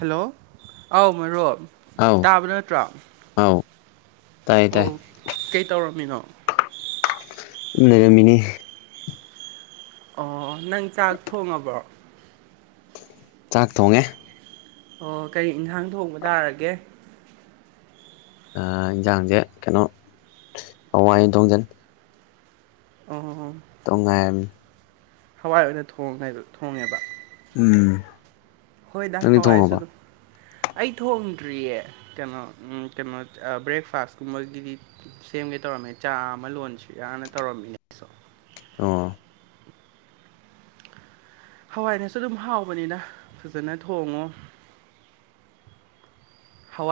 Hello ꯑꯧ ꯃꯔꯨꯞ ꯑꯥꯎ ꯇꯥꯕ ꯅꯠꯇ꯭ꯔꯣ ꯑꯥꯎ ꯇꯥꯏ ꯇꯥꯏ ꯑꯣ ꯀꯩ ꯇꯧꯔꯝꯃꯤꯅꯣ ꯆꯨꯝ ꯂꯩꯔꯝ ꯃꯤꯅꯤ ꯑꯣ ꯅꯪ ꯆꯥꯛ ꯊꯣꯡꯉꯕ꯭ꯔꯣ ꯆꯥꯛ ꯊꯣꯡꯉꯦ ꯑꯣ ꯀꯔꯤ ꯏꯟꯈꯥꯡ ꯊꯣꯡꯕ ꯇꯥꯔꯒꯦ ꯑꯥ ꯏꯟꯖꯥꯡꯁꯦ ꯀꯩꯅꯣ ꯍꯋꯥꯏ ꯑꯣꯏꯅ ꯊꯣꯡꯖꯤꯟꯂꯦ ꯑꯣ ꯇꯣꯡꯉꯥꯏꯔꯝꯃꯤ ꯍꯋꯥꯏ ꯑꯣꯏꯅ ꯊ ꯊꯣꯡꯉꯦꯕ ꯎꯝ ꯍꯣꯏꯗ ꯅꯪꯗꯤ ꯍꯋꯥꯏꯔꯁꯨ ꯊꯣꯡꯉꯕ ꯑꯗꯨꯝ ꯑꯩ ꯊꯣꯡꯗ꯭ꯔꯤꯌꯦ ꯀꯩꯅꯣ ꯀꯩꯅꯣ ꯕ꯭ꯔꯦꯛꯐꯥꯁꯀꯨꯝꯕꯒꯤꯗꯤ ꯁꯦꯝꯒꯦ ꯇꯧꯔꯝꯃꯦ ꯆꯥ ꯑꯃ ꯂꯣꯟꯁꯤꯔꯅ ꯇꯧꯔꯝꯃꯤꯅꯦ ꯑꯩꯁꯨ ꯑꯣ ꯍꯋꯥꯏꯅꯁꯨ ꯑꯗꯨꯝ ꯍꯥꯎꯕꯅꯤꯅ ꯐꯖꯅ ꯊꯣꯡꯉꯣ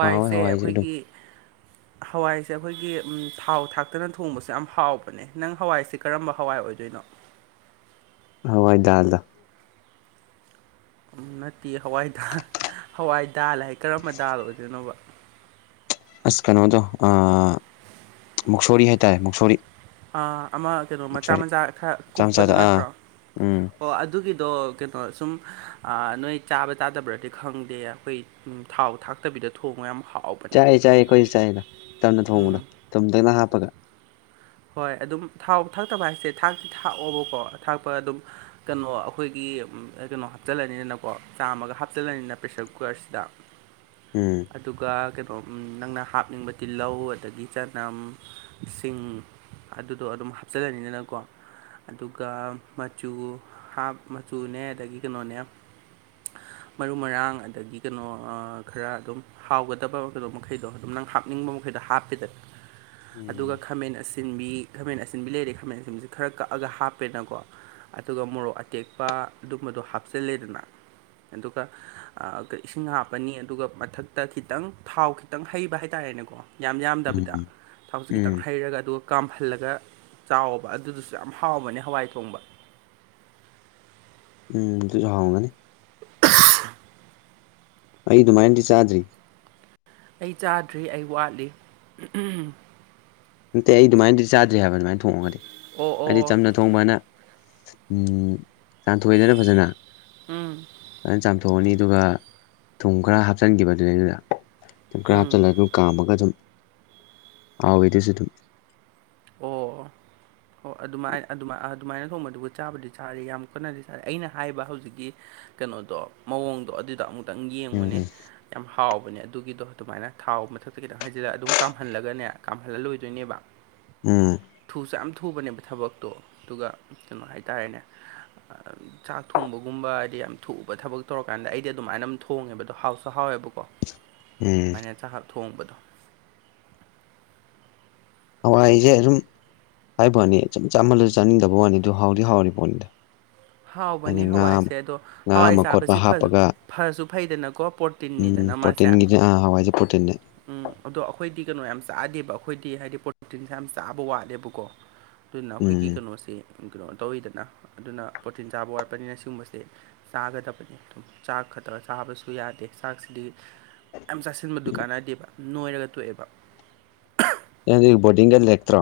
ꯍꯥꯎꯋꯦ ꯑꯗꯨꯝ ꯑꯩꯈꯣꯏꯒꯤ ꯍꯋꯥꯏꯁꯦ ꯑꯩꯈꯣꯏꯒꯤ ꯊꯥꯎ ꯊꯥꯛꯇꯅ ꯊꯣꯡꯕꯁꯦ ꯌꯥꯝ ꯍꯥꯎꯕꯅꯦ ꯑꯦ ꯅꯪ ꯍꯋꯥꯏꯁꯤ ꯀꯔꯝꯕ ꯍꯋꯥꯏ ꯑꯣꯏꯗꯣꯏꯅꯣ ꯍꯋꯥꯏ ꯗꯥꯜꯗꯣ ꯅꯠꯇꯦ ꯍꯋꯥꯏ ꯗꯥꯔ ꯍꯋꯥꯏ ꯗꯥꯜ ꯍꯥꯏ ꯀꯔꯝꯕ ꯗꯥꯜ ꯑꯣꯏꯗꯣꯏꯅꯣ ꯑꯁ ꯀ ꯅꯣꯗꯣ ꯃꯨꯛꯁꯣꯔꯤ ꯍꯥꯏꯇꯥꯔꯦ ꯃꯨꯛꯁꯣꯔꯤ ꯑꯃ ꯀꯩꯅꯣ ꯃꯆꯥ ꯃꯨꯛꯁꯣꯔꯤ ꯃꯆꯥ ꯈꯔ ꯃꯆꯥ ꯀꯨꯞꯄꯗꯨ ꯃꯆꯥꯗ ꯑꯥ ꯅꯠꯇ꯭ꯔꯣ ꯎꯝ ꯑꯣ ꯑꯗꯨꯒꯤꯗꯣ ꯀꯩꯅꯣ ꯁꯨꯝ ꯅꯣꯏ ꯆꯥꯕ ꯇꯥꯗꯕ꯭ꯔꯗꯤ ꯈꯪꯗꯦ ꯑꯩꯈꯣꯏ ꯊꯥꯎ ꯊꯥꯛꯇꯕꯤꯗ ꯊꯣꯡꯕ ꯌꯥꯝ ꯍꯥꯎꯕ ꯆꯥꯏꯑ ꯆꯥꯏꯌꯦ ꯑꯩꯈꯣꯏꯁꯨ ꯆꯥꯏꯑꯗ ꯆꯝꯅ ꯎꯝ ꯊꯨꯡꯗꯣꯒ ꯍꯥꯞꯄꯒ ꯍꯣꯏ ꯑꯗꯨꯝ ꯊꯥꯎ ꯊꯥꯛꯇꯕ ꯍꯥꯏꯁꯦ ꯊꯥꯛꯇꯤ ꯊꯥꯛꯑꯣꯕꯀꯣ ꯊꯥꯛꯄ ꯑꯗꯨꯝ ꯀꯩꯅꯣ ꯑꯩꯈꯣꯏꯒꯤ ꯀꯩꯅꯣ ꯍꯥꯞꯆꯜꯂꯅꯤꯅꯀꯣ ꯆꯥꯝꯃꯒ ꯍꯥꯞꯆꯜꯂꯅꯤꯅ ꯄ꯭ꯔꯦꯁꯔ ꯀꯨꯀꯔꯁꯤꯗ [inaudible] ꯎꯝ ꯑꯗꯨꯒ ꯀꯩꯅꯣꯝ ꯅꯪꯅ ꯍꯥꯞꯅꯤꯡꯕ ꯇꯤꯜꯍꯧ ꯑꯗꯒꯤ ꯆꯅꯝ ꯁꯤꯡ ꯑꯗꯨꯗꯣ ꯑꯗꯨꯝ ꯍꯥꯞꯆꯜꯂꯅꯤꯗꯅꯀꯣ ꯑꯗꯨꯒ ꯃꯆꯨ ꯍꯥꯞ ꯃꯆꯨꯅꯦ ꯑꯗꯒꯤ ꯀꯩꯅꯣꯅꯦ [inaudible] ꯃꯔꯨ ꯃꯔꯥꯡ ꯑꯗꯒꯤ ꯀꯩꯅꯣ ꯈꯔ ꯑꯗꯨꯝ ꯍꯥꯎꯒꯗꯕ ꯀꯩꯅꯣ ꯃꯈꯩꯗꯣ ꯑꯗꯨꯝ ꯅꯪ ꯍꯥꯞꯅꯤꯡꯕ ꯑꯩꯈꯣꯏꯗ ꯍꯥꯞꯄꯦꯗꯅ ꯎꯝ ꯑꯗꯨꯒ ꯈꯥꯃꯦꯟ ꯑꯁꯤ ꯑꯁꯤꯟꯕꯤ ꯈꯥꯃꯦꯟ ꯑꯁꯤꯟꯕꯤ ꯂꯩꯔ ꯈꯥꯃꯦꯟ ꯑꯁꯤꯟꯕꯁꯤ ꯈꯔ ꯀꯛꯑꯒ ꯍꯥꯞꯄꯦꯅꯀꯣ ꯑꯗꯨꯒ ꯃꯣꯔꯣꯛ ꯑꯇꯦꯛꯄ ꯑꯗꯨꯝꯕꯗꯣ ꯍꯥꯞꯆꯤꯜꯂꯦꯗꯅ ꯑꯗꯨꯒ ꯏꯁꯤꯡ ꯍꯥꯞꯄꯅꯤ ꯑꯗꯨꯒ ꯃꯊꯛꯇ ꯈꯤꯇꯪ ꯊꯥꯎ ꯈꯤꯇꯪ ꯍꯩꯕ ꯍꯥꯏꯇꯥꯥꯔꯦꯅꯦꯀꯣ ꯌꯥꯝ ꯎꯝ ꯌꯥꯝꯗꯕꯤꯗ ꯊꯥꯎꯁꯦ ꯎꯝ ꯈꯤꯇꯪ ꯍꯩꯔꯒ ꯑꯗꯣ ꯀꯥꯝꯍꯜꯂꯒ ꯆꯥꯎꯕ ꯑꯗꯨꯗꯁꯨ ꯌꯥꯝ ꯍꯥꯎꯕꯅꯦ ꯍꯋꯥꯏ ꯊꯣꯡꯕ ꯎꯝ ꯑꯗꯨꯁꯨ ꯍꯥꯎꯒꯅꯤ [inaudible] ꯑꯩ ꯑꯗꯨꯃꯥꯏꯅꯗꯤ ꯆꯥꯗ꯭ꯔꯤ ꯑꯩ ꯆꯥꯗ꯭ꯔꯤ ꯑꯩ ꯋꯥꯠꯂꯤ ꯅꯠꯇꯦ ꯑꯩ ꯑꯗꯨꯃꯥꯏꯅꯗꯤ ꯆꯥꯗ꯭ꯔꯤ ꯍꯥꯏꯕ ꯑꯗꯨꯃꯥꯏꯅ ꯊꯣꯡꯉꯒꯗꯤ ꯑꯣ ꯑꯩꯗꯤ ꯑꯣ ꯆꯝꯅ ꯊꯣꯡꯕꯅ ꯆꯥꯝꯊꯣꯛꯑꯦꯗꯅ ꯐꯖꯅ ꯎꯝ ꯐꯖꯅ ꯆꯥꯝꯊꯣꯛꯑꯅꯤ ꯑꯗꯨꯒ ꯊꯨꯝ ꯈꯔ ꯍꯥꯞꯆꯤꯟꯈꯤꯕ ꯑꯗꯨꯅꯦ ꯑꯩ ꯑꯗꯨꯗ ꯊꯨꯝ ꯈꯔ ꯎꯝ ꯍꯥꯞꯆꯜꯂ ꯑꯗꯨ ꯀꯥꯝꯃꯒ ꯑꯗꯨꯝ ꯍꯥꯎꯋꯤꯗ ꯑꯗꯨꯁꯨ ꯑꯗꯨꯝ ꯑꯣ ꯑꯣ ꯑꯗꯨꯃꯥꯏꯅ ꯑꯗꯨꯃꯥꯏ ꯑꯗꯨꯃꯥꯏꯅ ꯊꯣꯡꯕꯗꯨꯕꯨ ꯆꯕꯗꯤ ꯆꯔꯦ ꯌꯥꯝ ꯀꯟꯅꯗꯤ ꯆꯥꯗꯦ ꯑꯩꯅ ꯍꯥꯏꯕ ꯍꯧꯖꯤꯛꯀꯤ ꯀꯩꯅꯣꯗꯣ ꯃꯑꯣꯡꯗꯣ ꯑꯗꯨꯗꯣ ꯑꯃꯨꯛꯇꯪ ꯌꯦꯡꯉꯨꯅꯦ ꯎꯝ ꯌꯥꯝ ꯍꯥꯎꯕꯅꯦ ꯑꯗꯨꯒꯤꯗꯣ ꯑꯗꯨꯃꯥꯏꯅ ꯊꯥꯎ ꯃꯊꯛꯇ ꯈꯤꯇꯪ ꯍꯥꯏꯖꯤꯜꯂꯒ ꯑꯗꯨꯝ ꯀꯥꯝꯍꯜꯂꯒꯅꯦ ꯀꯥꯝꯍꯜꯂ ꯂꯣꯏꯗꯣꯏꯅꯦꯕ ꯎꯝ꯫ ꯊꯨꯁꯨ ꯌꯥꯝ ꯊꯨꯕꯅꯦꯕ ꯊꯕꯛꯇꯣ ꯑꯗꯨꯒ ꯀꯩꯅꯣ ꯍꯥꯏꯇꯥꯔꯦꯅꯦ꯫ [inaudible] ꯆꯥꯛ ꯊꯣꯡꯕꯒꯨꯝꯕ ꯍꯥꯏꯗꯤ ꯌꯥꯝ ꯊꯨꯕ ꯊꯕꯛ ꯇꯧꯔꯀꯥꯟꯗ ꯑꯩꯗꯤ ꯑꯗꯨꯃꯥꯏꯅ ꯑꯃ ꯊꯣꯡꯉꯦꯕ ꯑꯗꯣ ꯍꯥꯎꯁꯨ ꯍꯥꯎꯋꯦꯕꯀꯣ꯫ ꯎꯝ [unintelligible] ꯆꯥꯍꯥꯛ ꯊꯣꯡꯕꯗꯣ ꯍꯋꯥꯏ ꯁꯦ ꯑꯁꯨꯝ ꯍꯥꯏꯕ ꯋꯥꯅꯤ ꯆꯝ ꯆꯥꯃꯜꯂꯁꯨ ꯆꯥꯅꯤꯡꯗꯕ ꯋꯥꯅꯤ ꯑꯗꯨ ꯍꯥꯎꯗꯤ ꯍꯥꯎꯔꯤ ꯄꯣꯠꯅꯤꯗ꯫ ꯍꯥꯏꯗꯤ ꯍꯥꯎꯕꯅꯦ ꯉꯥ ꯍꯋꯥꯏꯁꯦ ꯑꯗꯣ ꯉꯥ ꯍꯋꯥꯏ ꯑꯃ ꯈꯣꯠꯄ ꯆꯥꯕꯁꯤ ꯐ ꯍꯥꯞꯄꯒ ꯐꯁꯨ ꯐꯩꯗꯅꯀꯣ ꯄꯣꯔꯠ ꯎꯝ ꯄ꯭ꯔꯣꯇꯤꯟꯒꯤꯗꯤ ꯑꯥ ꯍꯋꯥꯏꯁꯦ ꯄ꯭ꯔꯣꯇꯤꯟꯅꯦ꯫ ꯎꯝ ꯑꯗꯣ ꯑꯈꯣꯏꯗꯤ ꯀꯩꯅꯣ ꯌꯥꯝ ꯆꯥꯗꯦꯕ ꯑꯈꯣꯏꯗꯤ ꯍꯥꯏꯗꯤ ꯄ꯭ꯔꯣꯇꯣꯇꯤꯟꯁꯦ ꯌꯥꯝ ꯆꯥꯕ ꯋꯥꯠꯂꯦꯕꯀꯣ꯫ ꯑꯗꯨꯅ ꯑꯩꯈꯣꯏꯒꯤ ꯎꯝ ꯀꯩꯅꯣꯁꯦ ꯀꯩꯅꯣ ꯇꯧꯋꯤꯗꯅ ꯑꯗꯨꯅ ꯄ꯭ꯔꯣꯇꯤꯟ ꯆꯥꯕ ꯋꯥꯠꯄꯅꯤꯅ ꯁꯤꯒꯨꯝꯕꯁꯦ ꯆꯥꯒꯗꯕꯅꯤ ꯑꯗꯨꯝ ꯆꯥꯛ ꯈꯛꯇꯒ ꯆꯥꯕꯁꯨ ꯌꯥꯗꯦ ꯆꯥꯛꯁꯤꯗꯤ ꯌꯥꯝ ꯆꯥꯁꯤꯟꯕꯗꯨ ꯀꯥꯟꯗꯦꯕ ꯅꯣꯏꯔꯒ ꯇꯣꯛꯑꯦꯕ꯫ ꯅꯪꯗꯤ ꯕꯣꯔꯗꯤꯡꯗ ꯂꯩꯔꯛꯇ꯭ꯔꯣ꯫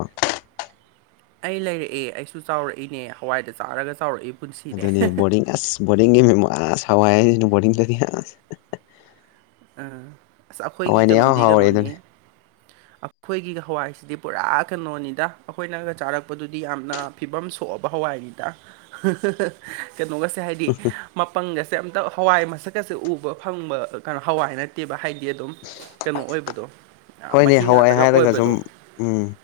ꯑꯩ ꯂꯩꯔꯛꯑꯦ ꯑꯩꯁꯨ ꯆꯥꯎꯔꯛꯏꯅꯦ ꯍꯋꯥꯏꯗ ꯆꯥꯔꯒ ꯆꯥꯎꯔꯛꯏ꯫ ꯄꯨꯟꯁꯤꯅꯦ ꯑꯗꯨꯅꯤ ꯕꯣꯔꯗꯤꯡ ꯑꯁ ꯕꯣꯔꯗꯤꯡꯒꯤ ꯃꯦꯝꯃꯣ ꯑꯁ ꯍꯋꯥꯏ ꯍꯥꯏꯁꯤꯅ ꯕꯣꯔꯗꯤꯡꯗꯗꯤ ꯑꯁ꯫ [unintelligible] ꯑꯥ ꯑꯁ ꯑꯩꯈꯣꯏꯒꯤ ꯍꯋꯥꯏꯅ ꯏꯍꯥꯎ ꯀꯩꯅꯣꯗꯤ ꯍꯥꯎꯔꯦ ꯀꯩꯅꯣꯅꯤ ꯑꯗꯨꯅꯤ ꯑ ꯈꯣꯏꯒꯤ ꯍꯋꯥꯏꯁꯤꯗꯤ ꯄꯨꯔꯥ ꯀꯩꯅꯣꯅꯤꯗ ꯑꯩꯈꯣꯏꯅꯒ ꯆꯥꯔꯛꯄꯗꯨꯗꯤ ꯌꯥꯝꯅ ꯐꯤꯕꯝ ꯁꯣꯛꯑꯕ ꯍꯋꯥꯏꯅꯤꯗ꯫ ꯀꯩꯅꯣꯒꯁꯦ ꯍꯥꯏꯗꯤ ꯃꯄꯪꯒꯁꯦ ꯑꯝꯇ ꯍꯋꯥꯏ ꯃꯁꯛꯀꯁꯦ ꯎꯕ ꯐꯪꯕ ꯀꯅꯣ ꯍꯋꯥꯏ ꯅꯠ ꯇꯦꯕ ꯍꯥꯏꯗꯤ ꯑꯗꯨꯝ ꯀꯩꯅꯣ ꯑꯣꯏꯕꯗꯣ ꯑ ꯍꯣꯏꯅꯦ ꯃꯍꯤ ꯍꯋꯥꯏ ꯉꯥꯛꯇꯒ ꯍꯥꯏꯔꯒ ꯁꯨꯝ ꯑꯣꯏꯕꯗꯣ꯫ ꯎꯝ꯫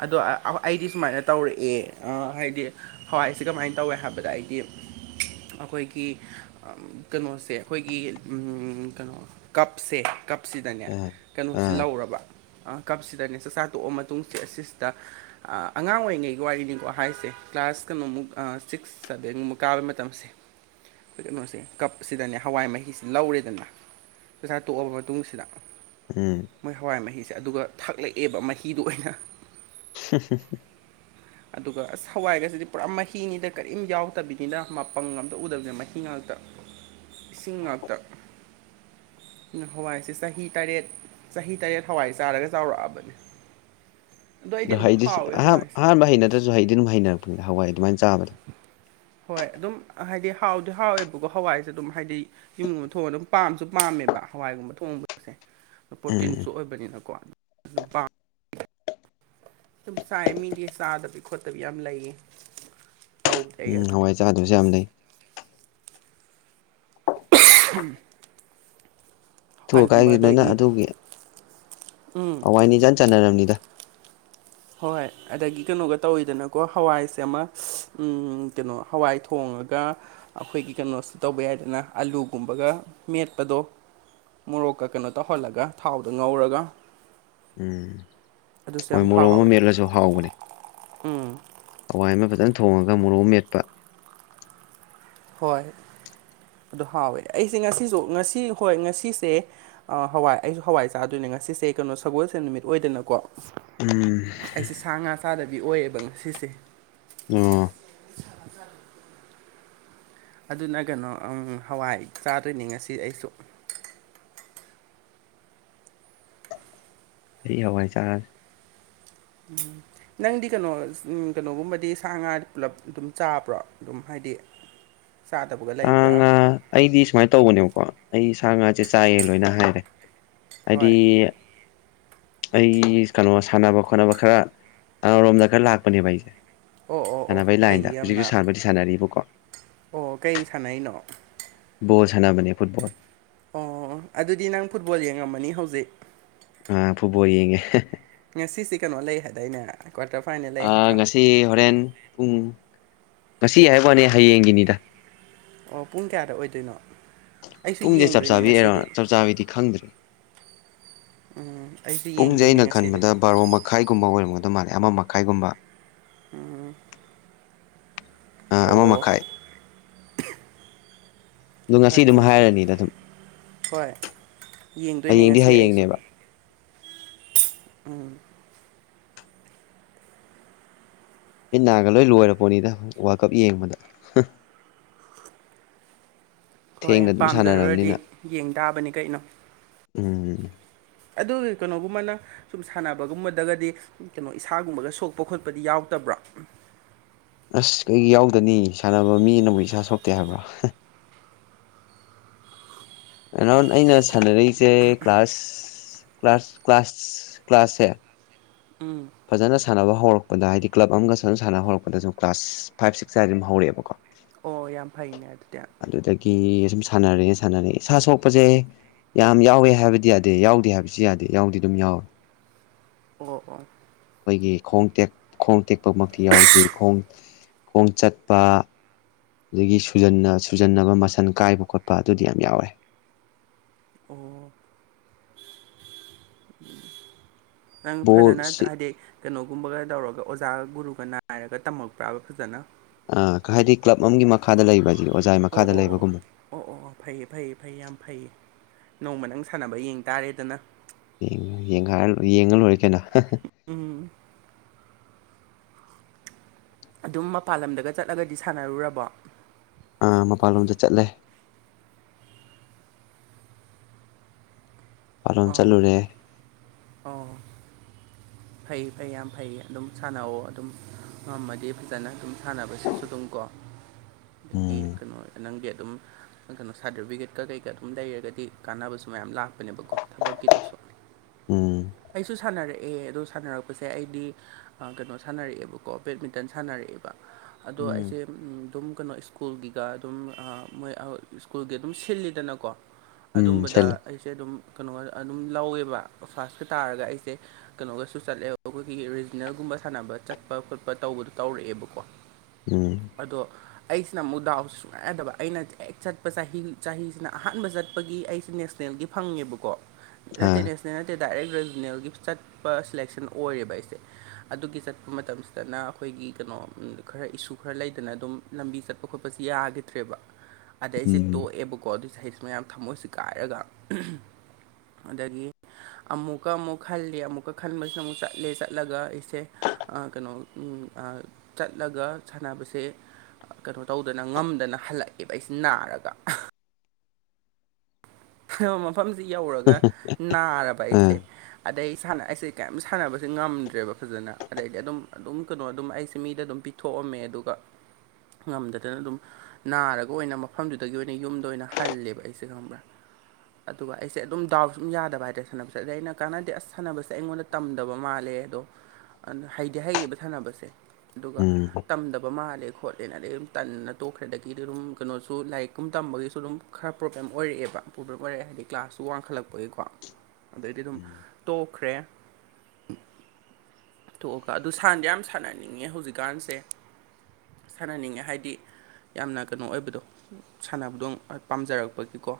ꯑꯗꯣ ꯑ ꯑꯩꯗꯤ ꯁꯨꯃꯥꯏꯅ ꯇꯧꯔꯛꯑꯦ ꯍꯥꯏꯗꯤ ꯍꯋꯥꯏꯁ ꯀꯃꯥꯏꯅ ꯇꯧꯏ ꯍꯥꯏꯕꯗ ꯑꯩꯗꯤ ꯑꯩꯈꯣꯏꯒꯤ ꯀꯩꯅꯣꯁꯦ ꯑꯩꯈꯣꯏꯒꯤ ꯎꯝ ꯀꯩꯅꯣ ꯀꯞꯁꯦ ꯀꯞꯁꯤꯗꯅꯦ ꯑꯥ ꯀꯩꯅꯣꯁꯤ ꯑꯥ ꯂꯧꯔꯕ ꯀꯞꯁꯤꯗꯅꯦ ꯆꯥꯛꯆꯥꯥ ꯇꯣꯛꯑ ꯃꯇꯨꯡꯁꯦ ꯑꯁꯤꯁꯤꯗ ꯑꯉꯥꯡ ꯑꯣꯏꯔꯤꯉꯩꯒꯤ ꯋꯥꯔꯤꯅꯤꯀꯣ ꯍꯥꯏꯁꯦ ꯀ꯭ꯂꯥꯁ ꯀꯩꯅꯣꯃꯨꯛ ꯁꯤꯛꯁ ꯆꯕꯦꯡꯒꯨꯝꯨꯛ ꯀꯥꯕ ꯃꯇꯝꯁꯦ ꯑꯩꯈꯣꯏ ꯀꯩꯅꯣꯁꯦ ꯀꯞꯁꯤꯗꯅꯦ ꯍꯋꯥꯏ ꯃꯍꯤꯁꯦ ꯂꯧꯔꯦꯗꯅ ꯆꯛꯆꯥ ꯇꯣꯛꯑꯕ ꯃꯇꯨꯡꯁꯤꯗ ꯎꯝ꯫ ꯃꯣꯏ ꯍꯋꯥꯏ ꯃꯍꯤꯁꯦ ꯑꯗꯨꯒ ꯊꯛꯂꯛꯑꯦꯕ ꯃꯍꯤꯗꯨ ꯑꯣꯏꯅ꯫ [unintelligible] [unintelligible] ꯑꯗꯨꯒ ꯑꯁ ꯍꯋꯥꯏꯒꯁꯤꯗꯤ ꯄꯨꯔꯥ ꯃꯍꯤꯅꯤꯗ ꯀꯔꯤꯝ ꯌꯥꯎꯗꯕꯤꯅꯤꯅ ꯃꯄꯪ ꯑꯝꯇ ꯎꯗꯕꯅꯤ ꯃꯍꯤ ꯉꯥꯛꯇ꯫ ꯏꯁꯤꯡ ꯉꯥꯛꯇ꯫ ꯍꯋꯥꯏꯁꯦ ꯆꯍꯤ ꯇꯔꯦꯠ ꯆꯍꯤ ꯇꯔꯦꯠ ꯍꯋꯥꯏ ꯆꯥꯔꯒ ꯆꯥꯎꯔꯛꯑꯕꯅꯤ꯫ ꯑꯗꯣ ꯍꯩꯗꯤꯁ ꯑꯍꯥꯟ ꯍꯋꯥꯏꯁꯦ ꯑꯍꯥꯟꯕ ꯍꯩꯅꯗ꯭ꯔꯁꯨ ꯍꯩꯗꯤ ꯑꯗꯨꯝ ꯍꯩꯅꯔꯛꯄꯅꯤꯗ ꯍꯋꯥꯏ ꯑꯗꯨꯃꯥꯏꯅ ꯆꯥꯕꯗꯣ꯫ ꯍꯣꯏ ꯑꯗꯨꯝ ꯍꯥꯏꯗꯤ ꯍꯥꯎꯗꯤ ꯍꯥꯎꯋꯦꯕꯀꯣ ꯍꯋꯥꯏꯁꯦ ꯑꯗꯨꯝ ꯍꯥꯏꯗꯤ ꯌꯨꯝꯒꯨꯝꯕ ꯊꯣꯛꯑ ꯑꯗꯨꯝ ꯄꯥꯝꯁꯨ ꯄꯥꯝꯃꯦꯕ ꯍꯋꯥꯏꯒꯨꯝꯕ ꯊꯣꯡꯕꯁꯦ꯫ ꯎꯝ ꯄ꯭ꯔꯣꯇꯤꯟꯁꯨ ꯑꯣꯏꯕꯅꯤꯅꯀꯣ ꯑꯗꯨꯝ ꯄꯥꯝ ꯁꯨꯝꯁꯥꯏ ꯃꯤꯗꯤ ꯆꯥꯗꯕꯤ ꯈꯣꯠꯇꯕꯤ ꯌꯥꯝ ꯂꯩꯌꯦ꯫ ꯇꯧꯗꯦ ꯑꯩ ꯎꯝ ꯑꯗꯨꯗꯤ ꯍꯋꯥꯏ ꯆꯥꯗꯨꯁꯨ ꯌꯥꯝ ꯂꯩ꯫ [unintelligible] ꯑꯊꯨ ꯍꯋꯥꯏꯒꯨꯝꯕ ꯑꯀꯥꯏꯒꯤ ꯅꯣꯏꯅ ꯑꯗꯒꯤ ꯑꯗꯨꯒꯤ ꯍꯋꯥꯏꯅ ꯏꯟꯖꯥꯟ ꯆꯥꯟꯅꯔꯕꯅꯤꯗ꯫ ꯍꯣꯏ ꯑꯗꯒꯤ ꯀꯩꯅꯣꯒ ꯇꯧꯋꯤꯗꯅꯀꯣ ꯍꯋꯥꯏꯁꯦ ꯑꯃ ꯀꯩꯅꯣ ꯍꯋꯥꯏ ꯊꯣꯡꯉꯒ ꯑꯩꯈꯣꯏꯒꯤ ꯀꯩꯅꯣꯁꯤ ꯇꯧꯕ ꯌꯥꯏꯗꯅ ꯑꯂꯨꯒꯨꯝꯕꯒ ꯃꯦꯠꯄꯗꯣ꯫ ꯃꯣꯔꯣꯛꯀ ꯀꯩꯅꯣ ꯇꯧꯍꯜꯂꯒ ꯊꯥꯎꯗ ꯉꯧꯔꯒ꯫ ꯎꯝ ꯑꯗꯨꯁꯨ ꯍꯣꯏ ꯌꯥꯝ ꯃꯣꯔꯣꯛ ꯑꯃ ꯍꯥꯎꯋꯦ ꯃꯦꯠꯂꯁꯨ ꯍꯥꯎꯕꯅꯤ꯫ ꯎꯝ ꯍꯋꯥꯏ ꯑꯃ ꯐꯖꯅ ꯊꯣꯡꯉꯒ ꯃꯣꯔꯣꯛ ꯃꯦꯠꯄ꯫ ꯍꯣꯏ ꯑꯗꯨ ꯍꯥꯎꯋꯦ ꯑꯩꯁꯦ ꯉꯁꯤꯁꯨ ꯉꯁꯤ ꯍꯣꯏ ꯉꯁꯤꯁꯦ ꯑ ꯍꯋꯥꯏ ꯑꯩꯁꯨ ꯍꯋꯥꯏ ꯆꯥꯗꯣꯏꯅꯦ ꯉꯁꯤꯁꯦ ꯀꯩꯅꯣ ꯁꯒꯣꯜꯁꯦꯜ ꯅꯨꯃꯤꯠ ꯑꯣꯏꯗꯅꯀꯣ ꯎꯝ ꯑꯩꯁꯦ ꯁꯥ ꯉꯥ ꯆꯥꯗꯕꯤ ꯑꯣꯏꯌꯦꯕ ꯉꯁꯤꯁꯦ ꯑꯣ ꯑꯗꯨꯅ ꯀꯩꯅꯣ ꯑꯝ ꯍꯋꯥꯏ ꯆꯥꯗꯣꯏꯅꯤ ꯉꯁꯤ ꯑꯩꯁꯨ ꯑꯩ ꯍꯋꯥꯏ ꯆꯥꯔꯅꯤ ꯎꯝ ꯅꯪꯗꯤ ꯀꯩꯅꯣ ꯎꯝ ꯀꯩꯅꯣꯒꯨꯝꯕꯗꯤ ꯁꯥ ꯉꯥꯗꯤ ꯄꯨꯂꯞ ꯑꯗꯨꯝ ꯆꯥꯕ꯭ꯔꯣ ꯑꯗꯨꯝ ꯍꯥꯏꯗꯤ ꯆꯥꯗꯕꯒ ꯁꯥ ꯂꯩꯕ꯭ꯔꯥ ꯉꯥ ꯑꯩꯗꯤ ꯁꯨꯃꯥꯏ ꯇꯧꯕꯅꯦꯕꯀꯣ ꯑꯩ ꯁꯥ ꯉꯥꯁꯦ ꯆꯥꯏꯌꯦ ꯂꯣꯏꯅ ꯍꯥꯏꯔꯦ ꯍꯥꯏꯗꯤ ꯍꯣꯏ ꯑꯩ ꯀꯩꯅꯣ ꯁꯥꯟꯅꯕ ꯈꯣꯠꯅꯕ ꯈꯔ ꯇꯔꯣꯝꯗ ꯈꯔ ꯂꯥꯛꯄꯅꯦꯕ ꯑꯩꯁꯦ ꯑꯣ ꯑꯣ ꯑꯣ ꯁꯥꯟꯅꯕꯩ ꯐꯩ ꯂꯥꯏꯟꯗ ꯍꯧꯖꯤꯛꯁꯨ ꯌꯥꯝꯅ ꯁꯥꯟꯅꯕꯗꯤ ꯁꯥꯟꯅꯔꯤꯕꯀꯣ ꯑꯣ ꯀꯩ ꯁꯥꯟꯅꯩꯅꯣ ꯕꯣꯜ ꯁꯥꯟꯅꯕꯅꯦ ꯐꯨꯠꯕꯣꯜ ꯑꯣ ꯑꯗꯨꯗꯤ ꯅꯪ ꯐꯨꯠꯕꯣꯜ ꯌꯦꯡꯉꯝꯃꯅꯤ ꯍꯧꯖꯤꯛ ꯑ ꯐꯨꯠꯕꯣꯜ ꯌꯦꯡꯉꯦ ꯉꯁꯤꯁꯦ ꯀꯩꯅꯣ ꯂꯩ ꯍꯥꯏꯗꯥꯏꯅꯦ ꯀ꯭ꯋꯥꯇ꯭ꯔ ꯐꯥꯏꯅꯦꯜ ꯂꯩ ꯍꯥꯏꯕ꯭ꯔꯥ ꯇꯤ ꯍꯣꯔꯦꯟ ꯄꯨꯡ ꯉꯁꯤ ꯍꯥꯏꯕ ꯋꯥꯅꯤ ꯍꯌꯦꯡꯒꯤꯅꯤꯗ ꯑꯣ ꯄꯨꯡ ꯀꯌꯥꯗ ꯑꯣꯏꯗꯣꯏꯅꯣ ꯑꯩꯁꯨ ꯄꯨꯡꯁꯦ ꯆꯞ ꯌꯦꯡꯗꯣꯏꯅꯦ ꯆꯥꯕꯤ ꯑꯦꯔꯥꯎ꯭ꯟ ꯉꯁꯤꯗꯤ ꯆꯞ ꯆꯥꯕꯤꯗꯤ ꯈꯪꯗ꯭ꯔꯤ ꯎꯝ ꯑꯩꯁꯨ ꯄꯨꯡꯖꯦ ꯌꯦꯡꯗꯣꯏꯅꯦ ꯑꯩꯅ ꯉꯁꯤꯗꯤ ꯈꯟꯕꯗ ꯕꯥꯔꯣ ꯃꯈꯥꯏꯒꯨꯝꯕ ꯑꯣꯏꯔꯝꯒꯗꯧ ꯃꯥꯜꯂꯦ ꯑꯃ ꯃꯈꯥꯏꯒꯨꯝꯕ ꯎꯝ ꯑꯥ ꯑꯃ ꯃꯈꯥꯏ ꯑꯗꯣ ꯉꯁꯤ ꯑꯗꯨꯝ ꯐꯔꯦꯅꯦ ꯍꯥꯏꯔꯅꯤꯗ ꯑꯗꯨꯝ ꯍꯣꯏ ꯌꯦꯡꯗꯣꯏꯅꯤ ꯍꯌꯦꯡꯗꯤ ꯉꯁꯤ ꯑꯩꯁꯨ ꯍꯌꯦꯡꯅꯦꯕ ꯎꯝ ꯃꯤꯠ ꯅꯥꯒ ꯂꯣꯏ ꯂꯣꯏꯔꯄꯣꯠꯅꯤꯗ ꯋꯥꯔ꯭ꯜ ꯀꯞ ꯌꯦꯡꯕꯗ [unintelligible] ꯍꯣꯏꯅꯦ ꯊꯦꯡꯅ ꯑꯗꯨꯝ ꯄꯥꯝꯖꯔꯨꯔꯗꯤ ꯁꯥꯟꯅꯔꯕꯅꯤꯅ ꯌꯦꯡ ꯇꯥꯕꯅꯤ ꯀꯩꯅꯣ ꯎꯝ ꯑꯗꯨꯒꯤ ꯀꯩꯅꯣꯒꯨꯝꯕꯅ ꯁꯨꯝ ꯁꯥꯟꯅꯕꯒꯨꯝꯕꯗꯒꯗꯤ ꯀꯩꯅꯣ ꯏꯁꯥꯒꯨꯝꯕꯒ ꯁꯣꯛꯄ ꯈꯣꯠꯄꯗꯤ ꯌꯥꯎꯗꯕ꯭ꯔꯣ ꯑꯁ ꯀꯩꯒꯤ ꯌꯥꯎꯗꯅꯤ ꯁꯥꯟꯅꯕ ꯃꯤꯅꯕꯨ ꯏꯁꯥ ꯁꯣꯛꯇꯦ ꯍꯥꯏꯕ꯭ꯔꫭ ꯑꯦꯔꯥꯎ꯭ꯟ ꯑꯩꯅ ꯁꯥꯟꯅꯔꯛꯏꯁꯦ ꯀ꯭ꯂꯥꯁ ꯀ꯭ꯂꯥꯁ ꯀ꯭ꯂꯥꯁ ꯀ꯭ꯂꯥꯁꯁꯦ ꯎꯝ ꯐꯖꯅ ꯁꯥꯟꯅꯕ ꯍꯧꯔꯛꯄꯗ ꯍꯥꯏꯗꯤ ꯀ꯭ꯂꯞ ꯑꯃꯒ ꯁꯥꯅ ꯁꯥꯅ ꯍꯧꯔꯛꯄꯗ ꯁꯨꯝ ꯀ꯭ꯂꯥꯁ ꯐꯥꯏꯞ ꯁꯤꯛꯁ ꯁꯥꯏꯗꯩ ꯑꯗꯨꯝ ꯍꯧꯔꯛꯑꯦꯕꯀꯣ ꯑꯣ ꯌꯥꯝ ꯐꯩꯅꯦ ꯑꯗꯨꯗꯤ ꯑꯗꯨꯗꯒꯤ ꯁꯨꯝ ꯁꯥꯟꯅꯔꯦ ꯁꯥꯟꯅꯔꯦ ꯏꯁꯥ ꯁꯣꯛꯄꯖꯦ ꯌꯥꯝ ꯌꯥꯎꯋꯦ ꯍꯥꯏꯕꯗꯤ ꯌꯥꯗꯦ ꯌꯥꯎꯗꯦ ꯍꯥꯏꯕꯁꯨ ꯌꯥꯗꯦ ꯌꯥꯎꯗꯤ ꯑꯗꯨꯝ ꯌꯥꯎꯋꯦ ꯑꯣ ꯑꯣ ꯑꯩꯈꯣꯏꯒꯤ ꯈꯣꯡ ꯇꯦꯛ ꯈꯣꯡ ꯇꯦꯛꯄꯃꯛꯇꯤ ꯌꯥꯎꯗ꯭ꯔꯤ ꯈꯣꯡ ꯈꯣꯡ ꯆꯠꯄ ꯑꯗꯒꯤ ꯁꯨꯖꯟꯅ ꯁꯨꯖꯟꯅꯕ ꯃꯁꯟ ꯀꯥꯏꯕ ꯈꯣꯠꯄ ꯑꯗꯨꯗꯤ ꯌꯥꯝ ꯌꯥꯎꯔꯦ ꯑꯣ ꯅꯪ ꯐꯖꯅ ꯕꯣꯜꯁꯤ ꯍꯥꯏꯗꯤ ꯀꯩꯅꯣꯒꯨꯝꯕꯒ ꯇꯧꯔꯒ ꯑꯣꯖꯥꯒ ꯒꯨꯔꯨꯒ ꯅꯥꯏꯔꯒ ꯇꯝꯃꯛꯄ꯭ꯔꯥꯕ ꯐꯖꯅ ꯑꯥ ꯍꯥꯏꯗꯤ ꯀ꯭ꯂꯞ ꯑꯃꯒꯤ ꯃꯈꯥꯗ ꯂꯩꯕ ꯍꯥꯏꯁꯤꯗꯤ ꯑꯣꯏꯖꯥꯏ ꯑꯣ ꯃꯈꯥꯗ ꯑꯣ ꯂꯩꯕꯒꯨꯝꯕꯅꯤ ꯑꯣ ꯑꯣ ꯑꯣ ꯐꯩꯌꯦ ꯐꯩꯌꯦ ꯐꯩ ꯌꯥꯝ ꯐꯩꯌꯦ ꯅꯣꯡꯃ ꯅꯪ ꯁꯥꯟꯅꯕ ꯌꯦꯡ ꯇꯥꯔꯦꯗꯅ ꯌꯦꯡꯉꯨ ꯌꯦꯡꯒꯥꯏꯔ ꯂꯣꯏ ꯌꯦꯡꯉ ꯂꯣꯏꯔ‌ꯦ ꯀꯩꯅꯣ ꯎꯝ ꯑꯗꯨꯝ ꯃꯄꯥꯟ ꯂꯝꯗꯒ ꯆꯠꯂꯒꯗꯤ ꯁꯥꯟꯅꯔꯨꯔꯕꯣ ꯑꯥ ꯃꯄꯥꯟꯂꯣꯝꯗ ꯆꯠꯂꯦ ꯄꯥꯂꯣꯟ ꯆꯠꯂꯨꯔꯦ ꯑꯣ ꯐꯩ ꯐꯩ ꯌꯥꯝ ꯐꯩ ꯑꯗꯨꯝ ꯁꯥꯟꯅꯧꯑꯣ ꯑꯗꯨꯝ ꯉꯝꯃꯗꯤ ꯐꯖꯅ ꯑꯗꯨꯝ ꯁꯥꯟꯅꯕꯁꯤꯁꯨ ꯑꯗꯨꯝ ꯀꯣ ꯑꯗꯒꯤ ꯎꯝ ꯀꯩꯅꯣ ꯅꯪꯗꯤ ꯑꯗꯨꯝ ꯀꯩꯅꯣ ꯁꯥꯔꯇꯤꯐꯤꯀꯦꯠꯀ ꯀꯩꯀꯥ ꯑꯗꯨꯝ ꯂꯩꯔꯒꯗꯤ ꯀꯥꯟꯅꯕꯁꯨ ꯃꯌꯥꯝ ꯂꯥꯛꯄꯅꯦꯕꯀꯣ ꯊꯕꯛꯀꯤꯗꯁꯨ ꯎꯝ ꯑꯩꯁꯨ ꯁꯥꯟꯅꯔꯛꯑꯦ ꯑꯗꯨ ꯁꯥꯟꯅꯔꯛꯄꯁꯦ ꯑꯩꯗꯤ ꯑꯥ ꯀꯩꯅꯣ ꯁꯥꯟꯅꯔꯛꯑꯦꯕꯀꯣ ꯕꯦꯠꯃꯤꯟꯇꯟ ꯁꯥꯟꯅꯔꯛꯑꯦꯕ ꯑꯗꯣ ꯑꯩꯁꯦ ꯎꯝ ꯑꯗꯨꯝ ꯀꯩꯅꯣ ꯁ꯭ꯀꯨꯜꯒꯤꯒ ꯑꯗꯨꯝ ꯑꯥ ꯃꯣꯏ ꯁ꯭ꯀꯨꯜꯒꯤ ꯑꯗꯨꯝ ꯁꯤꯜꯂꯤꯗꯅꯀꯣ ꯎꯝ ꯑꯗꯨꯝꯕꯗ ꯁꯦꯠꯂꯦ ꯑꯩꯁꯦ ꯑꯗꯨꯝ ꯀꯩꯅꯣ ꯑꯗꯨꯝ ꯂꯧꯋꯦꯕ ꯐꯥꯔꯁꯀ ꯇꯥꯔꯒ ꯑꯩꯁꯦ ꯀꯩꯅꯣꯒꯁꯨ ꯆꯠꯂꯦꯕ ꯑꯩꯈꯣꯏꯒꯤ ꯔꯤꯖꯅꯦꯜꯒꯨꯝꯕ ꯁꯥꯟꯅꯕ ꯆꯠꯄ ꯈꯣꯠꯄ ꯇꯧꯕꯗꯣ ꯇꯧꯔꯛꯑꯦꯕꯀꯣ ꯎꯝ ꯑꯗꯣ ꯑꯩꯁꯤꯅꯃꯨꯛ ꯗꯥꯎꯁꯦ ꯁꯨꯉꯌ ꯌꯥꯗꯕ ꯑꯩꯅ ꯍꯦꯛ ꯆꯠꯄ ꯆꯍꯤ ꯆꯍꯤꯁꯤꯅ ꯑꯍꯥꯟꯕ ꯆꯠꯄꯒꯤ ꯑꯩꯁꯦ ꯅꯦꯛꯁ ꯅ‌ꯦꯜꯒꯤ ꯐꯪꯉꯦꯕꯀꯣ ꯅꯠꯇꯦ ꯑꯥ ꯅꯦꯛꯁꯅ‌ꯦꯜ ꯅꯠꯇꯦ ꯗꯥꯏꯔꯦꯛ ꯔꯤꯖꯅꯦꯜꯒꯤ ꯆꯠꯄ ꯁꯦꯂꯦꯛꯁꯟ ꯑꯣꯏꯔꯦꯕ ꯑꯩꯁꯦ ꯑꯗꯨꯒꯤ ꯆꯠꯄ ꯃꯇꯝꯁꯤꯗꯅ ꯑꯩꯈꯣꯏꯒꯤ ꯀꯩꯅꯣ ꯈꯔ ꯏꯁꯨ ꯈꯔ ꯂꯩꯗꯅ ꯑꯗꯨꯝ ꯂꯝꯕꯤ ꯆꯠꯄ ꯈꯣꯠꯄꯁ‌ꯦ ꯌꯥꯈꯤꯗ꯭ꯔꯦꯕ ꯑꯗꯩ ꯑꯩꯁꯦ ꯎꯝ ꯇꯣꯛꯑꯦꯕꯀꯣ ꯑꯗꯨ ꯆꯍꯤꯗꯨꯃ ꯌꯥꯝ ꯊꯝꯃꯣꯏꯁꯦ ꯀꯥꯏꯔꯒ ꯑꯗꯒꯤ ꯑꯃꯨꯛꯀ ꯑꯃꯨꯛ ꯈꯜꯂ‌ꯦ ꯑꯃꯨꯛꯀ ꯈꯟꯕꯁꯤꯅ ꯑꯃꯨꯛ ꯆꯠꯂꯦ ꯆꯠꯂꯒ ꯑꯩꯁꯦ ꯑꯥ ꯀꯩꯅꯣ ꯎꯝ ꯑꯥ ꯆꯠꯂꯒ ꯁꯥꯟꯅꯕꯁꯦ ꯀꯩꯅꯣ ꯇꯧꯗꯅ ꯉꯝꯗꯅ ꯍꯜꯂꯛꯑꯦꯕ ꯑꯩꯁꯦ ꯅꯥꯔꯒ ꯁꯥꯟꯅꯕ ꯃꯐꯝꯁ‌ꯦ ꯌꯧꯔꯒ ꯅꯥꯔꯕ ꯑꯩꯁꯦ ꯑꯥ ꯑꯗꯩ ꯁꯥꯟꯅ ꯑꯩꯁꯦ ꯀꯩꯝ ꯁꯥꯟꯅꯕꯁꯦ ꯉꯝꯗ꯭ꯔꯦꯕ ꯐꯖꯅ ꯑꯗꯩꯗꯤ ꯑꯗꯨꯝ ꯑꯗꯨꯝ ꯀꯩꯅꯣ ꯑꯗꯨꯝ ꯑꯩꯁꯦ ꯃꯤꯗ ꯑꯗꯨꯝ ꯄꯤ ꯊꯣꯛꯑꯝꯃꯦ ꯑꯗꯨꯒ ꯉꯝꯗꯗꯅ ꯑꯗꯨꯝ ꯅꯥꯔꯒ ꯑꯣꯏꯅ ꯃꯐꯝꯗꯨꯗꯒꯤ ꯑꯣꯏꯅ ꯌꯨꯝꯗ ꯑꯣꯏꯅ ꯍꯜꯂꯦꯕ ꯑꯩꯁꯦ ꯈꯪꯕ꯭ꯔꯥ ꯑꯗꯨꯒ ꯑꯩꯁꯦ ꯑꯗꯨꯝ ꯗꯥꯎꯠꯁꯨ ꯑꯗꯨꯝ ꯌꯥꯗꯕ ꯍꯥꯏꯇꯥꯔꯦ ꯁꯥꯟꯅꯕꯁꯦ ꯆꯠꯂ‌ꯦ ꯑꯩꯅ ꯀꯥꯟꯅꯗꯦ ꯑꯁ ꯁꯥꯟꯅꯕꯁꯦ ꯑꯩꯉꯣꯟꯗ ꯇꯝꯗꯕ ꯃꯥꯜꯂꯦ ꯑꯗꯣ ꯍꯩꯗꯤ-ꯍꯩꯌ‌ꯦꯕ ꯁꯥꯟꯅꯕꯁꯦ ꯑꯗꯨꯒ ꯎꯝ ꯇꯝꯗꯕ ꯃꯥꯜꯂꯦ ꯈꯣꯠꯂꯦꯅ ꯑꯗꯩ ꯑꯗꯨꯝ ꯇꯟꯗꯅ ꯇꯣꯛꯈ꯭ꯔꯦ ꯑꯗꯒꯤ ꯑꯗꯨꯝ ꯀꯩꯅꯣꯁꯨ ꯂꯥꯏꯔꯤꯛꯀꯨꯝ ꯇꯝꯕꯒꯤꯁꯨ ꯑꯗꯨꯝ ꯈꯔ ꯄ꯭ꯔꯣꯕ꯭ꯂꯦꯝ ꯑꯣꯏꯔꯛꯑꯦꯕ ꯄ꯭ꯔꯣꯕ꯭ꯂꯦꯝ ꯑꯣꯏꯔꯛꯑꯦ ꯍꯥꯏꯗꯤ ꯀ꯭ꯂꯥꯁꯁꯨ ꯋꯥꯡꯈꯠꯂꯛꯄꯒꯤꯀꯣ ꯑꯗꯩꯗꯤ ꯑꯗꯨꯝ ꯇꯣꯛꯈ꯭ꯔꯦ ꯇꯣꯛꯑꯒ ꯑꯗꯨ ꯁꯥꯟꯗꯤ ꯌꯥꯝ ꯁꯥꯟꯅꯅꯤꯡꯉꯦ ꯍꯧꯖꯤꯛꯀꯥꯟꯁꯦ ꯁꯥꯟꯅꯅꯤꯡꯉꯦ ꯍꯥꯏꯗꯤ ꯌꯥꯝꯅ ꯀꯩꯅꯣ ꯑꯣꯏꯕꯗꯣ ꯁꯥꯟꯅꯕꯗꯣ ꯄꯥꯝꯖꯔꯛꯄꯒꯤꯀꯣ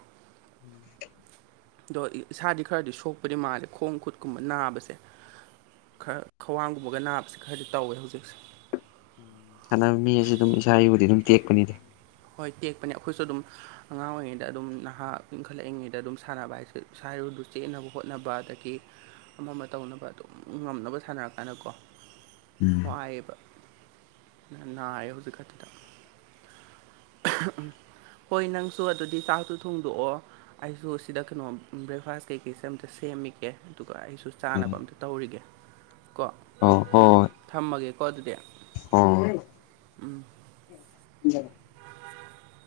[unintelligible] ꯑꯗꯣ ꯏꯁꯥꯗꯤ ꯈꯔꯗꯤ ꯁꯣꯛꯄꯗꯤ ꯃꯥꯜꯂꯦ ꯈꯣꯡ ꯈꯨꯠꯀꯨꯝꯕ ꯅꯥꯕꯁꯦ ꯈꯔ ꯈ꯭ꯋꯥꯡꯒꯨꯝꯕꯒ ꯅꯥꯕꯁꯦ ꯈꯔꯗꯤ ꯇꯧꯋꯦ ꯍꯧꯖꯤꯛꯁꯦ ꯁꯥꯟꯅꯕ ꯃꯤ ꯍꯥꯏꯁꯤꯗꯤ ꯑꯗꯨꯝ ꯏꯁꯥ ꯏꯔꯨꯗꯤ ꯑꯗꯨꯝ ꯇꯦꯛꯄꯅꯤꯗ ꯍꯣꯏ ꯇꯦꯛꯄꯅꯦ ꯑꯩꯈꯣꯏꯁꯨ ꯑꯗꯨꯝ ꯑꯉꯥꯡ ꯑꯣꯏꯔꯤꯉꯩꯗ ꯑꯗꯨꯝ ꯅꯍꯥ ꯏꯟꯈꯠꯂꯛꯏꯉꯩꯗ ꯑꯗꯨꯝ ꯁꯥꯟꯅꯕ ꯍꯥꯏꯁꯦ ꯏꯁꯥ ꯏꯔꯨꯗꯨ ꯆꯦꯟꯅꯕ ꯍꯣꯠꯅꯕ ꯑꯗꯒꯤ ꯑꯃ ꯑꯃ ꯇꯧꯅꯕ ꯑꯗꯨꯝ ꯉꯝꯅꯕ ꯁꯥꯟꯅꯔꯀꯥꯟꯗꯀꯣ ꯎꯝ ꯋꯥꯥꯏꯌꯦꯕ ꯅꯥ-ꯅꯥꯏꯌꯦ ꯍꯧꯖꯤꯛ ꯈꯛꯇꯗ ꯎꯝ ꯍꯣꯏ ꯅꯪꯁꯨ ꯑꯗꯨꯗꯤ ꯆꯥꯛꯇꯣ ꯊꯣꯡꯗꯣꯛꯑꯣ ꯑꯩꯁꯨ ꯁꯤꯗ ꯀꯩꯅꯣ ꯕ꯭ꯔꯦꯛꯐꯥꯁ ꯀꯩꯀꯩꯁꯦ ꯑꯝꯇ ꯁꯦꯝꯃꯤꯒꯦ ꯑꯗꯨꯒ ꯑꯩꯁꯨ ꯎꯝ ꯆꯥꯅꯕ ꯑꯝꯇ ꯇꯧꯔꯤꯒꯦ ꯀꯣ ꯑꯣ ꯍ‌ꯣꯏ ꯍ‌ꯣꯏ ꯊꯝꯃꯒꯦꯀꯣ ꯑꯗꯨꯗꯤ ꯍ‌ꯣꯏ ꯎꯝ [inaudible] ꯑ